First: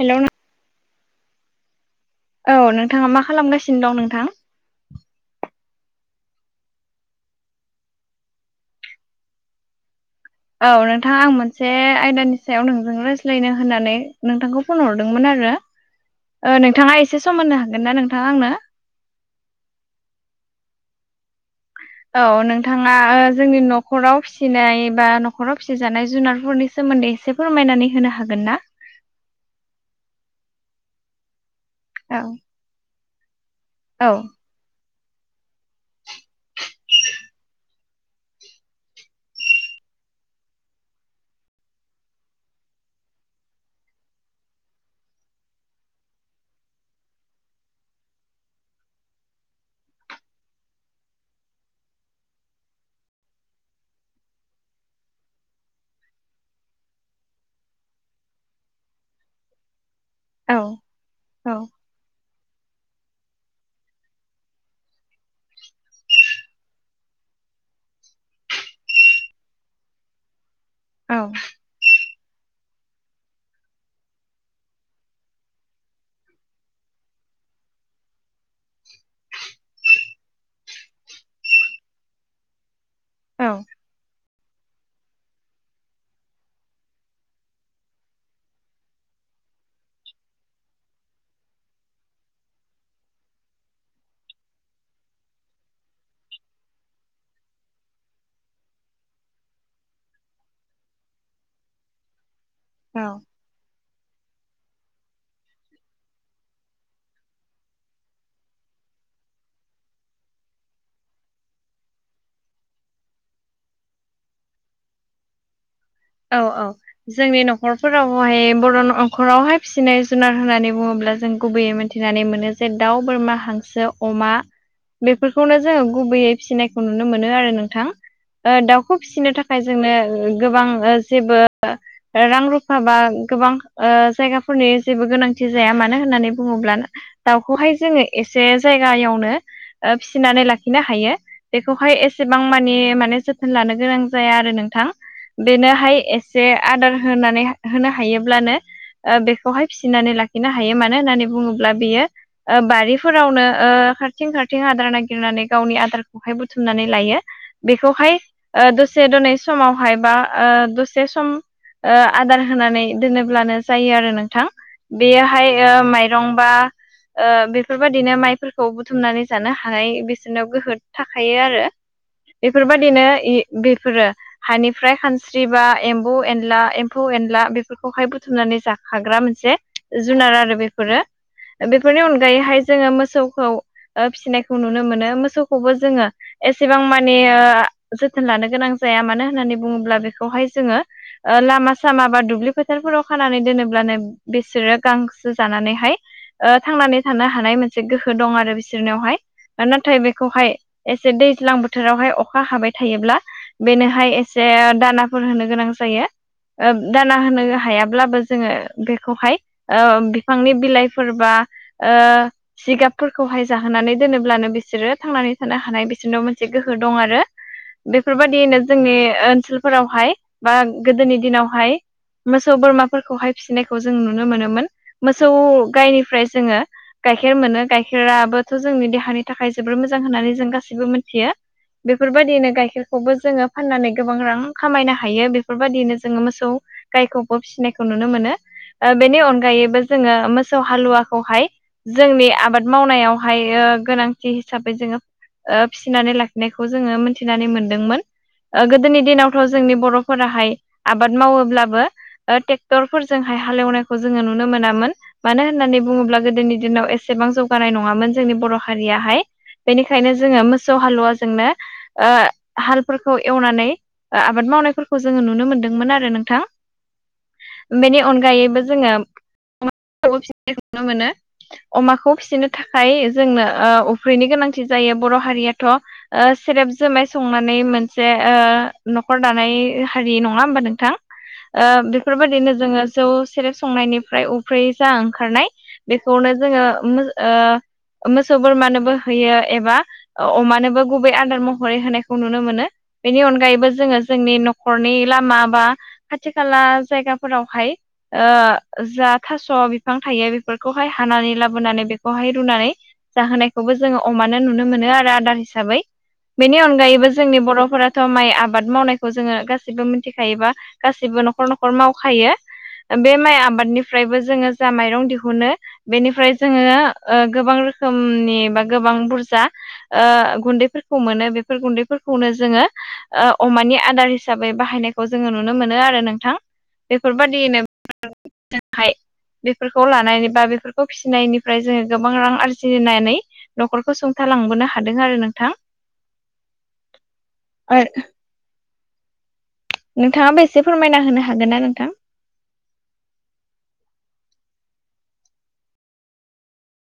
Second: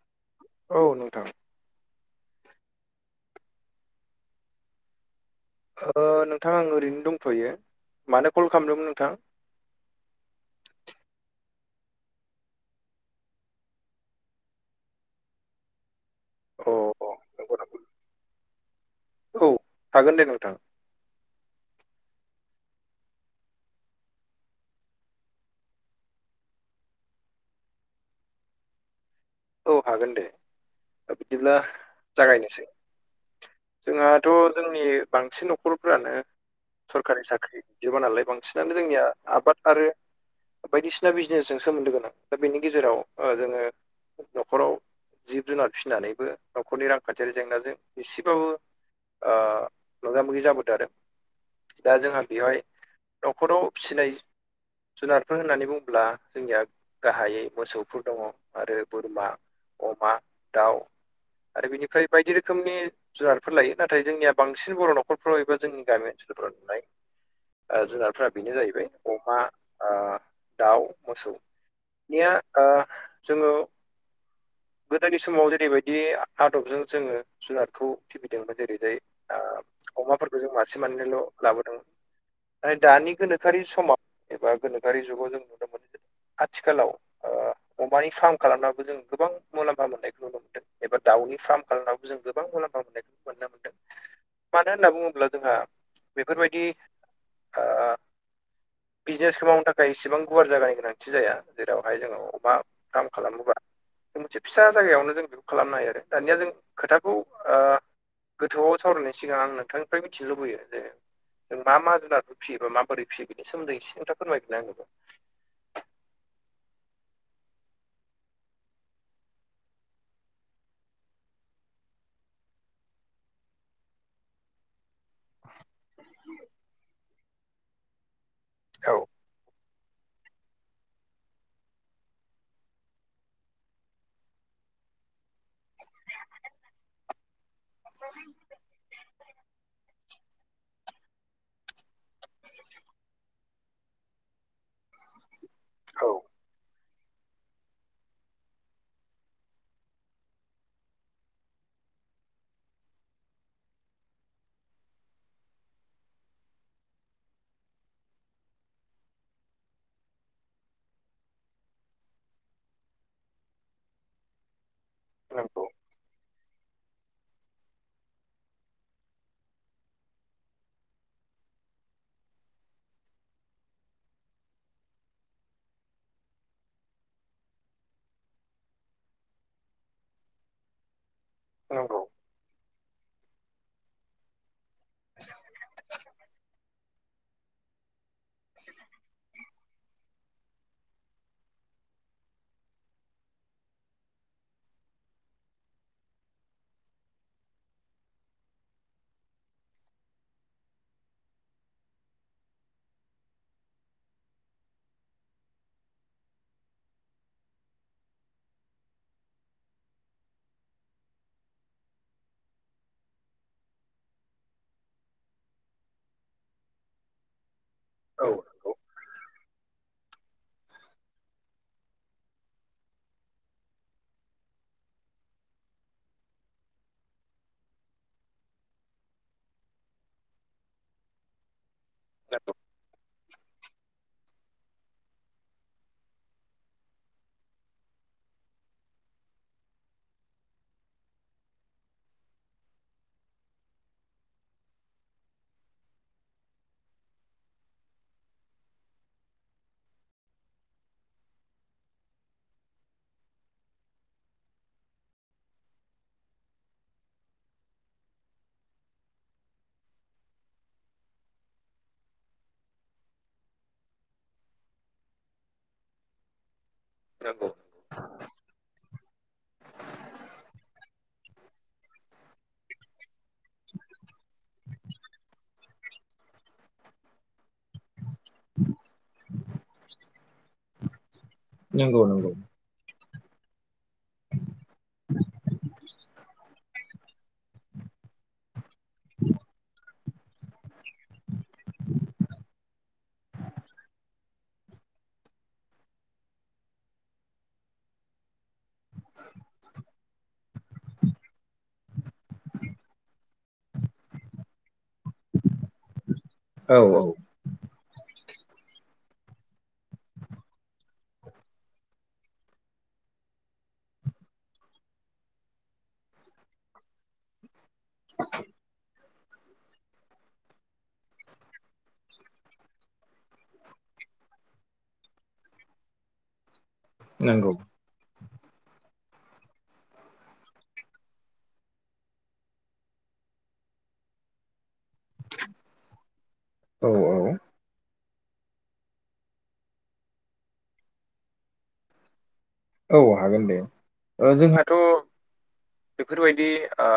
Hello नों औ नोंथां औ नोंथाङा मा खालामगासिनो दं नोंथां? नोंथां आं ओरैनो दंथ'यो मानो कल खालामदोंमोन नोंथां? औ नोंथां आं मोनसे आयदानि सायाव नोंजों रायज्लायनो होननानै नोंथांखौ फन हरदोंमोन आरो ओ अ नोंथाङा एसे सम नंगौ मोननो नंगौ हागोन ना नोंथाङा आंनो औ थागोन दे नोंथां औ नोंथाङा जोंनि न'खराव फिसिनाय बा न'खराव फिसिजानाय जुनारफोरनि सोमोन्दै एसे फोरमायनानै होनो हागोन ना? औ हागोन दे बिदिब्ला औ जागायनोसै औ जोंहाथ' जोंनि बांसिन न'खरफ्रानो सरखारि साख्रि जोबा नालाय बांसिनानो जोंनिया आबाद आरो बायदिसिना बिजनेसजों सोमोन्दो गोनां दा बेनि गेजेराव ओ जोङो न'खराव जिब जुनार फिसिनानैबो न'खरनि रांखान्थियारि जेंनाजों एसेबाबो ओ मोगा मोगि जाबोदों आरो दा जोंहा बेवहाय न'खराव फिसिनाय जुनारफोर होननानै बुङोब्ला जोंनिया गाहायै मोसौफोर दङ आरो बोरमा अमा औ दाउ औ आरो बेनिफ्राय बायदि रोखोमनि जुनारफोर लायो नाथाय जोंनिया बांसिन बर' न'खरफ्राव एबा जोंनि गामि ओनसोलफोराव नुनाय जुनारफोरा बेनो जाहैबाय अमा दाउ औ मोसौ निया ओ जोङो गोदोनि समाव जेरैबायदि आदबजों जोङो जुनारखौ फिबिदोंमोन जेरैहाय अमाफोरखौ जों मासे मानैनोल' लाबोदोंमोन नथाय दानि औ गोनोखोआरि समाव एबा गोनोआरि जुगाव जों नुनो मोन [inaudible] आथिखालाव ओ अमानि फार्म खालामनो जों गोबां मुलाम्फा मोन्नायखौ नुनो मोन्दों एबा दाउनि फार्म खालामनायावबो जों गोबां मुलाम्फा मोननायखौ नुनो मोन्दों मानो होनना बुङोब्ला जोंहा बेफोरबायदि ओ बिजनेसखौ मावनो थाखाय एसेबां गुवार जायगानि गोनांथि जाया जेरावहाय जोङो अमा फार्म खालामोबा जों मोनसे फिसा जायगायावनो जों खालामनो हायो आरो दानिया जों खोथाखौ ओ गोथौआव सावरायनायनि सिगां आं नोंथांनिफ्राय मिथिनो लुबैयो जे जों मा मा जुनारफोर फियोबा माबोरै फियो बेनि सोमोन्दै इसे खोन्था फोरमायदोलाय आंनोबो औ औ जोंनि न'खरफोरावहाय बर' न'खरावहाय फिसिनाय जुनार होननानै बुङोब्ला जों गुबैयै मोनथि थिनानै मोनो जे दाउ बोरमा हांसो अमा बेफोरखौनो जोङो गुबैयै फिसिनायखौ नुनो मोनो आरो नोंथां दाउखौ औ फिसिनो थाखाय जोंनो गोबां जेबो रां रुफा बा गोबां जायगाफोरनि जेबो गोनां थि जाया मानो होननानै बुङोब्ला दाउखौहाय जोङो एसे जायगायावनो ओ फि फिनानै लाखिनो हायो बेखौहाय एसेबां मानि माने जोथोन लानो गोनां जाया आरो नों थां बेनोहाय औ एसे आदार होनानै होनो हायोब्लानो बेखौहाय फिसिनानै लाखिनो हायो मानो होननानै बुङोब्ला बियो बारिफोरावनो खारथिं खारथिं आदार नागिरनानै गावनि आदार बुथुमनानै लायो बेखौहाय दसे दनै समावहाय बा दस से सम ओ आदार होनानै दोनोब्लानो जायो आरो नोंथां। बेयोहाय नंगौ ओ माइरंबा ओ बेफोरबायाददिनो माइफोरखौ बुथुमनानै जानो हानाय बिसोरनि गोहो थाखायो आरो। बेफोरबायदिनो इ बेफोरो हानिफ्राय खानस्रि बा एम्बौ एनला एम्फौ एनला बेफोरखौहाय बुथुमनानै जाखाग्रा मोनसे जुनार आरो बेफोरो नंगौ बेफोरनि अनगायैहाय जोङो मोसौखौ ओ फिसिनायखौ खौ नुनो मोनो मोसौखौबो जोङो एसेबां माने ओ जोथोन लानो गोनां जाया मानो होननानै बुङोब्ला बेखौहाय जोङो ओ लामा सामा बा दुब्लि फोथारफोराव खानानै दोनोब्लानो बिसोरो गांसो जानानैहाय ओ थांनानै थानो हानाय मोनसे गोहो दं आरो बिसोरनियावहाय नाथाय बेखौहाय एसे दैज्लां बोथोरावहाय अखा हाबाय थायोब्ला बेनोहाय एसे दानाफोर होनो गोनां जायो। दाना होनो हायाब्लाबो जोङो बेखौहाय ओ बिफांनि बिलाइफोरबा ओ जिगाबफोरखौहाय जाहोनानै दोनोब्लानो बिसोरो थांनानै थानो हानाय बिसोरनो मोनसे गोहो दं आरो औ बेफोरबायदियैनो नंगौ जोंनि ओनसोलफोरावहाय बा गोदोनि दिनावहाय मोसौ बोरमाफोरखौहाय फिसिनायखौ जों नुनो मोनोमोन मोसौ गायनिफ्राय जोङो गाइखेर मोनो गाइखेराबोथ' जोंनि देहानि थाखाय जोबोर मोजां होननानै जों गासैबो मिथियो बेफोरबायदिनो गाइखेरखौबो जोङो फाननानै गोबां रां खामायनो हायो बेफोरबायदियैनो जोङो मोसौ गायखौबो फिसिनायखौ नुनो मोनो। ओ बेनि अनगायैबो जोङो मोसौ हालुवाखौहाय जोंनि आबाद मावनायावहाय ओ गोनांथि हिसाबै जोङो ओ फिसिनानै लाखिनायखौ जोङो मिथिनानै मोनदोंमोन ओ गोदोनि दिनाव थ' जोंनि बर'फोराहाय आबाद मावोब्लाबो ओ टेक्टरफोरजोंहाय हालेवनायखौ जोङो नुनो मोनामोन। मानो होननानै बुङोब्ला गोदोनि दिनाव एसेबां जौगानाय नङामोन जोंनि बर' हारियाहाय। बेनिखायनो जोङो मोसौ हालुवाजोंनो ओ हालफोरखौ एवनानै ओ आबाद मावनायफोरखौ जोङो नुनो मोनदोंमोन आरो नोंथां नंगौ बेनि अनगायैबो जोङो [unintelligible] मोनो अमाखौ फिसिनो थाखाय जोंनो ओ उफ्रिनि गोनांथि जायो बर' हारियाथ' ओ सेरेब जुमाय संनानै मोन जे ओ न'खर दानाय हारि नङा होमबा नोंथां ओ बेफोरबायदिनो जोङो जौ सेरेब संनायनिफ्राय उफ्रै जा ओंखारनाय बेखौनो जोङो ओ मोसौ बोरमानोबो होयो एबा अ-अमानोबो गुबै आन्दार महरै होनायखौ नुनो मोनो बेनि अनगायैबो जोङो जोंनि न'खरनि लामा बा खाथि खाला जायगाफोरावहाय ओ जा थास' बिफां थायो बेफोरखौहाय हानानै लाबोनानै बेखौहाय रुनानै जाहोनायखौबो जोङो अमानो नुनो मोनो आरो आदार हिसाबै बेनि औ औ अनगायैबो जोंनि बर'फोराथ' माइ आब बाद मावनायखौ जोङो गासिबो मिथिखायोबा गासिबो न'खर न'खर मावखायो। बे माइ आबादनिफ्रायबो जोङो जा माइरं दिहुनो बेनिफ्राय जोङो ओ गोबां रोखोमनि बा गोबां बुरजा ओ गुन्दैफोरखौ मोनो बेफोर गुन्दैफोरखौनो जोङो ओ अमानि आदार हिसाबै बाहायनायखौ जोङो नुनो मोनो आरो नोंथां। बेफोरबायाददियैनो [inaudible] जोंहाय बेफोरखौ लानायानानै बा बेफोरखौ फिसिनायनिफ्राय जोङो गोबां रां आरजिनानै न'खरखौ सुंथालांबोनो हादों आरो नोंथां। औ औ। [unintelligible] नोंथाङाबो एसे फोरमायना होनो हागोन ना नोंथां? औ हागोन दे जोंहाथ' बेफोरबायदि ओ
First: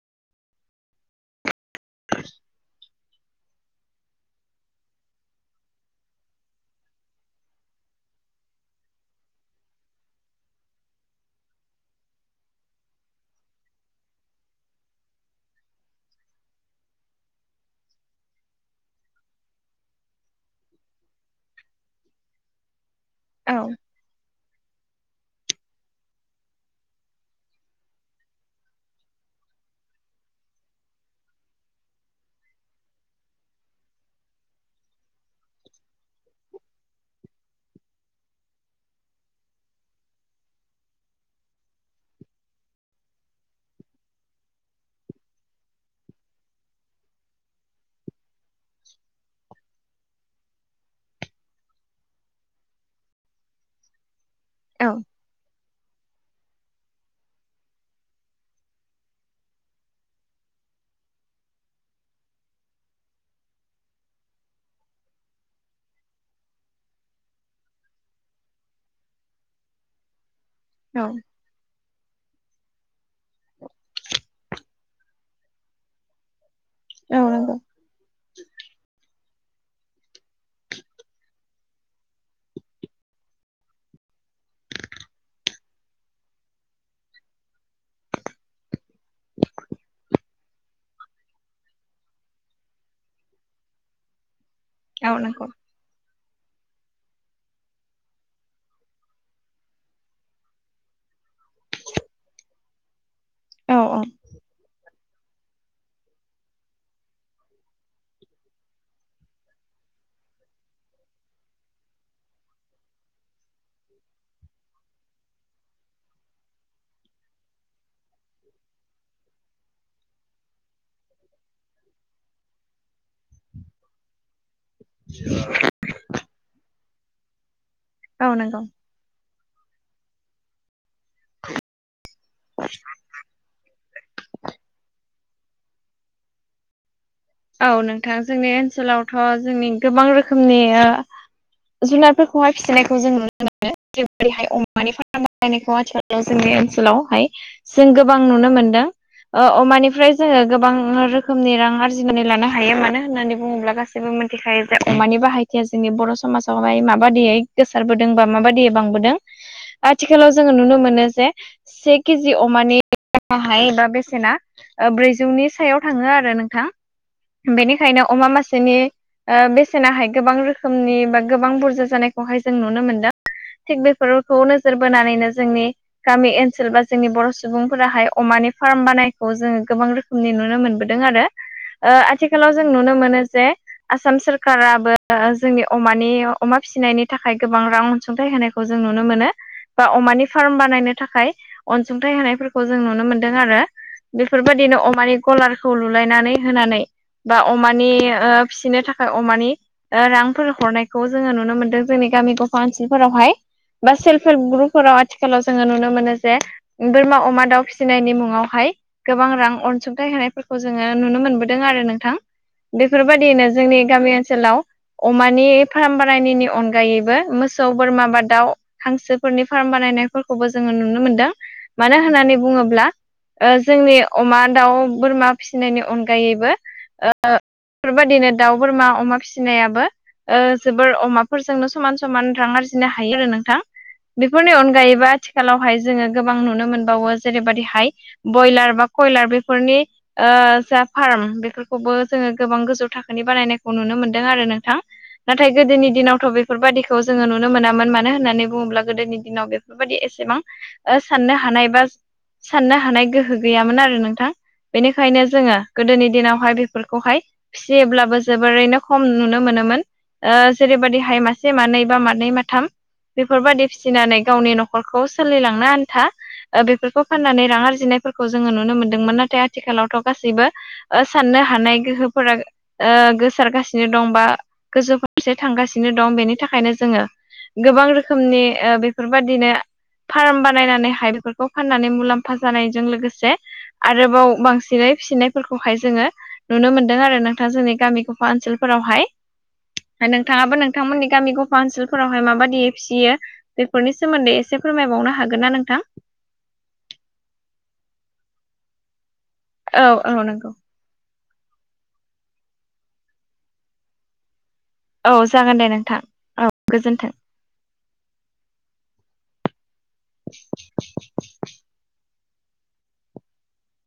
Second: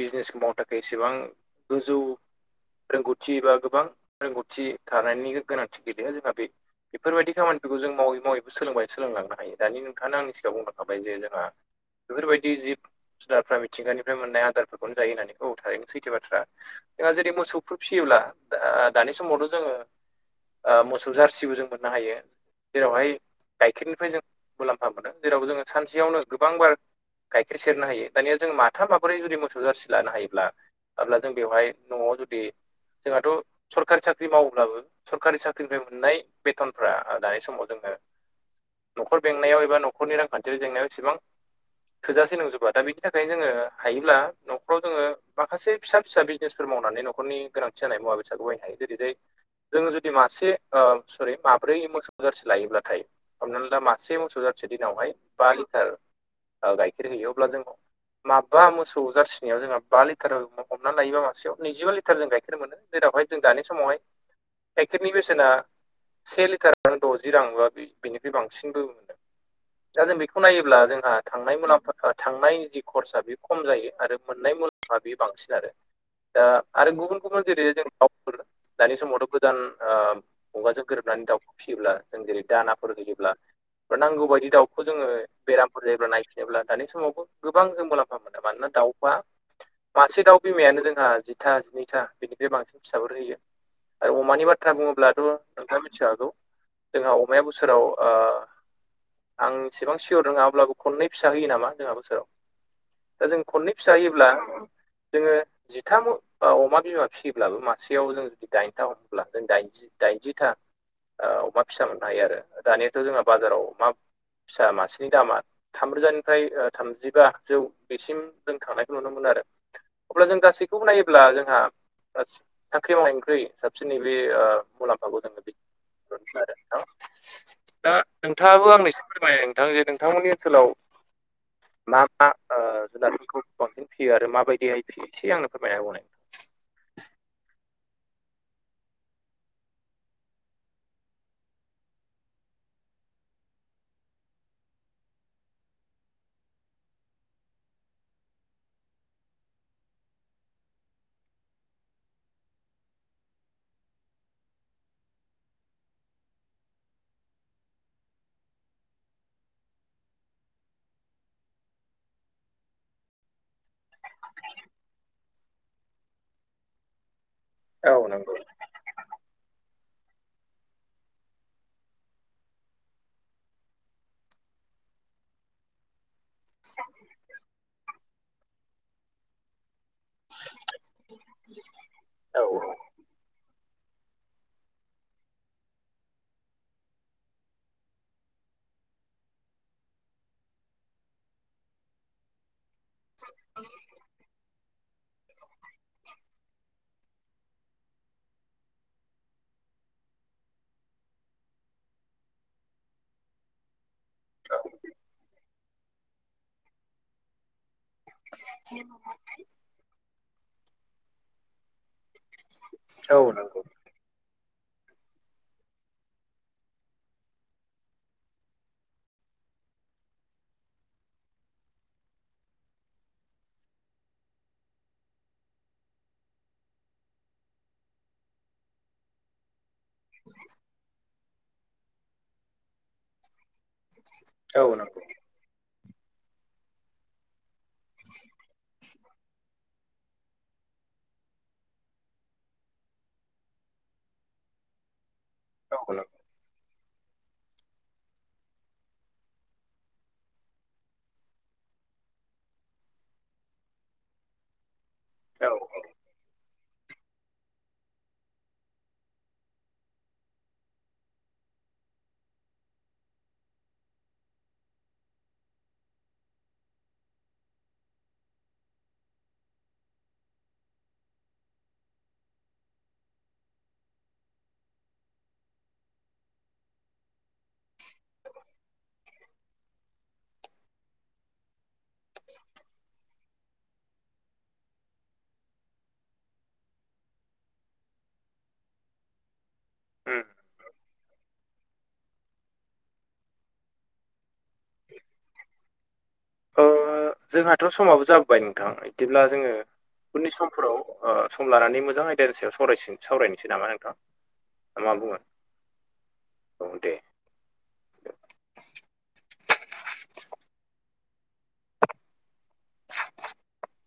बिजनेसखौ मावनो थाखाय एसेबां गोजौ रोंगौथि बा गोबां रोंगौथि थानायनि गोनांथि गैेलया। जोंहा बे बेफोरबायदि खामानिफोरखौ जों मावै मावैबो सोलोंबाय सोलोंलांनो हायो दानि थांआनो आंनि सिगाङ बुंनाखाबाय जे जोंहा बेफोरबायदि जिब जुनारफ्रा मिथिंगानिफ्राय मोननाय आदारफोरखौनो जायो होननानै औ थारैनो सैथो बाथ्रा। जोंहा जेरै मोसौफोर फिसियोब्ला दा दानि समावथ' जोङो ओ मोसौ जारसिबो जों मोननो हायो जेरावहाय औ गाइखेरनिफ्राय जों। मुलाम्फा मोनो जेराव जोङो सानसेयावनो गोबांबार गाइखेर सेरनो हायो दानिया जों माथाम माबोरै जुदि मोसौ जारसि लानो हायोब्ला अब्ला जों बेवहाय न'आव जुदि जोंहाथ' सरकारि साख्रि मावोब्लाबो सरकारि साख्रिनिफ्राय मोननाय बेथनफ्रा दानि समाव जोङो बेेंनायाव एबा न'खरनि रांखान्थिारि जेंनायावसिबां। थोजासे नंजोबा दा बिनि थाखायनो जोङो हायोब्ला न'खराव जोङो माखासे। फिसा फिसा बिजनेसफोर मावनानै न'खरनि गोनांथि जानाय मुवा बेसादखौ बायनो हायो जेरैहाय जों जुदि मासे ओ सरि माब्रै मोसौ जारसि लायोब्लाथाय हमनानै ला मा से मोसौ जारसे औ दिनावहाय बा लिटार गाइखेर हैयो अब्ला जोङो माबा मोसौ जारसिनायाव जोंहा बा लिटार हमनानै लायोबा मासे नैजिबा लिटार जों गाइखेर मोनो। जेरावहाय जों दानि समावहाय। गाइखेरनि बेसेना से लिटारानो द'जि रां बा बिनिख्रुइ बांसिन। नंगौ नोंथां दा जों बेखौ नायोब्ला औ जोंहा थांनाय मुलाफा थांनाय जि खरसा बे खम जायो आरो मोननाय मुलाम्फा बे बांसिन आरो। दा आरो औ गुबुन गुबुन नंगौ जेरै जोंफोर दानि समावथ' गोदान ओ मुगाजों गोरोबनानै दाउखौ फिसियोब्ला जों जेरै दानाफोर होयोब्ला नांगौ बायदि दाउखौ जोङो बेरामफोर जायोब्ला नायफिनोब्ला दानि समावबो गोबां जों मुलाम्फा मोनो मानोना दाउ [inaudible] मासे दाउ बिमायानो जोंहा जिथा जिनैथा बिनिफ्राय बांसिन फिसाफोर होयो। आरो अमानि बाथ्रा औ बुङोब्लाथ' नंगौ नोंथाङा मिथि खागौ जोंहा अमाया बोसोराव ओ आंसिबां सियर रोङा अब्लाबो खनै फिसा होयो नामा जोंहा बोसोराव दा जों खननै औ फिसा औ होयोब्ला जोङो जिथाम अमा बिमा फिसियोब्लाबो मासेयाव जों जुदि दाइनथा हमब्ला जों दाइनज दाइनजिथा ओ अमा फिसा मोननो हायो आरो दानियाथ' जोंहा बाजाराव मा फिसा मासेनि दामा थामरोजानिफ्राय ओ थामजिबा जौ बेसिम जों थांनायखौ नुनो मोनो आरो। अब्ला जों गासैखौबो नायोब्ला जोंहा सांख्रि मावनायनिख्रुइ साबसिन नै बेेओ मुलाम्फाखौ जों [unintelligible] दा औ नंगौ नोंथाङाबो आंनो एसे फोरमाय। दा जे नोंथांमोननि ओनसोलाव मा मा ओ जुनारफोरखौ बांसिन फियो आरो माबायदिहाय फियो एसे आंनो फोरमायना होनाय। औ नोंथां जोंनि ओनसोलावथ' जोंनि गोबां रोखोमनिओ जुनारफोरखौहाय फिसिनायखौ जों नुनो मोनो जेरैैहाय अमानि फार्म बायनायखौ आथिखाल जोंनि ओनसोलाव हाय। जों गोबां नुनो मोनदों ओ अमानिफ्राय जोङो गोबां रोखोमनि रां आरजि बुंनानै लानो हायो मानो होननानै बुङोब्ला गासैबो मिथिखायो जे अमानि बाहायथिया जोंनि बर' समाज हाय माबायदियै गोसारबोदों बा माबायदियै बांबोदों आथिखालाव जोङो नुनो मोनो जे से केजि अमानि गाहाय एबा बेसेना ब्रैजौनि सायाव थाङो आरो नोंथां बेनिखायनो औ अमा नंगौ मासेनि ओ बेसेनाहाय गोबां रोखोमनि बा गोबां बुरजा जानायखौहाय जों नुनो मोनदों थिग बेफोरखौ नोजोर बोनानैनो जोंनि गामि ओनसोल बा जोंनि बर' सुबुंफोराहाय अमानि फार्म बानायखौ जोङो गोबां रोखोम नि नुनो मोनबोदों आरो औ आथिखालाव जों नुनो मोनो जे आसाम सोरखाराबो जोंनि अमानि अमा फिसिनायनि थाखाय गोबां रां अनसुंथाइ होनायखौ। खौ जों नुनो मोनो बा अमानि फार्म बानायनो थाखाय अनसुंथाइ होनायफोरखौ खौ जों नुनो मोनदों आरो बेफोरबायदिनो अमानि गलारखौ लुलायनानै होनानै बा अमानि फिसिनो थाखाय अमानि रांफोर हरनायखौ जोङो नुनो मोनदों जोंनि गामि गफा ओनसोलफोरावहाय। बा सेल्फ हेल्प ग्रुपफोराव आथिखालाव जोङो नुनो मोनो जे बोरमा अमा दाउ फि सिनायनि मुङावहाय गोबां रां अनसुंथाइ होनायफोरखौ जोङो नुनो मोनबोदों आरो नोंथां। औ बेफोरबायदियैनो नंगौ जोंनि गामि ओनसोलाव अमानि फार्म बारायनायनि अनगायैबो मोसौ बोरमा बा दाउ हांसोफोरनि फार्म बानायनायफोरखौबो जोङो नुनो मोनदों मानो होननानै बुङोब्ला जोंनि अमा दाउ बोरमा फिसिनायनि अनगा अगायैबो बेफोरबायदिनो दाउ बोरमा अमा फिसिनायाबो जोबोर अमाफोरजोंनो समान समान रां आरजिनो हायो आरो नोंथां। बेफोरनि औ नंगौ अनगायैबो आथिखालावहाय जोङो गोबां नुनो मोनबावो जेरैबायदि बयलार बा कयलार बेफोरनि ओ फार्म बेफोरखौबो जोङो गोबां गोजौ थाखोनि बानायनायखौ नुनो मोनदों आरो नोंथां। नाथाय गोदोनि औ दिनावथ' बे बेफोरबायदिखौ जोङो नुनो मोनामोन मानो होननानै बुङोब्ला गोदोनि दिनाव बेफोरबायदि एसेबां साननो हानाय बा साननो हानाय गोहो गैयामोन आरो नोंथां। बेनिखायनो नंगौ औ जोङो गोदोनि दिनाव ाय बेफोरखौहाय फिसियोब्लाबो जोबोरैनो खम नुनो मोनोमोन। जेरैबायदिहाय मासे मानै बा मानै माथाम बेफोरबायदि फिसिनानै गावनि न'खरखौ सोलिलांनो आन्था बेफोरखौ फाननानै रां आरजिनायफोरखौ जोङो नुनो मोनदोंमोन। नाथाय आथिखालावथ' गासैबो ओ साननो हानाय गोहोफोरा गोसारगासिनो दं बा गोजौ फारसे थांगासिनो दं बेनि थाखायनो जोङो गोबां रोखोमनि बेफोरबायदिनो फार्म बानायनानैहाय बेफोर खौ फाननानै मुलाम्फा जानायजों लोगोसे आरोबाव बांसिनै फिसिनाय फोरखौहाय जोङो नुनो मोनदों आरो नोंथाङा जोंनि गामि गफा ओनसोलफोरावहाय। उम नोंथाङाबो नोंथांमोननि गामिखौ काउन्सिलफोरावहाय माबायदि फिसियो बेफोरनि सोमोन्दै एसे फोरमायबावनो हागोन ना नोंथां जोंहाथ' समाबो जाबोबाय नोंथां बिदिब्ला जोङो औ औ उननि नंगौ समफोराव ओ सम लानानै मोजां आयदानि सायाव सावरायन सावरायनोसै नामा आोंथां। औ जागोन दे नोंथां औ गोजोन्थों। [unintelligible] [unintelligible]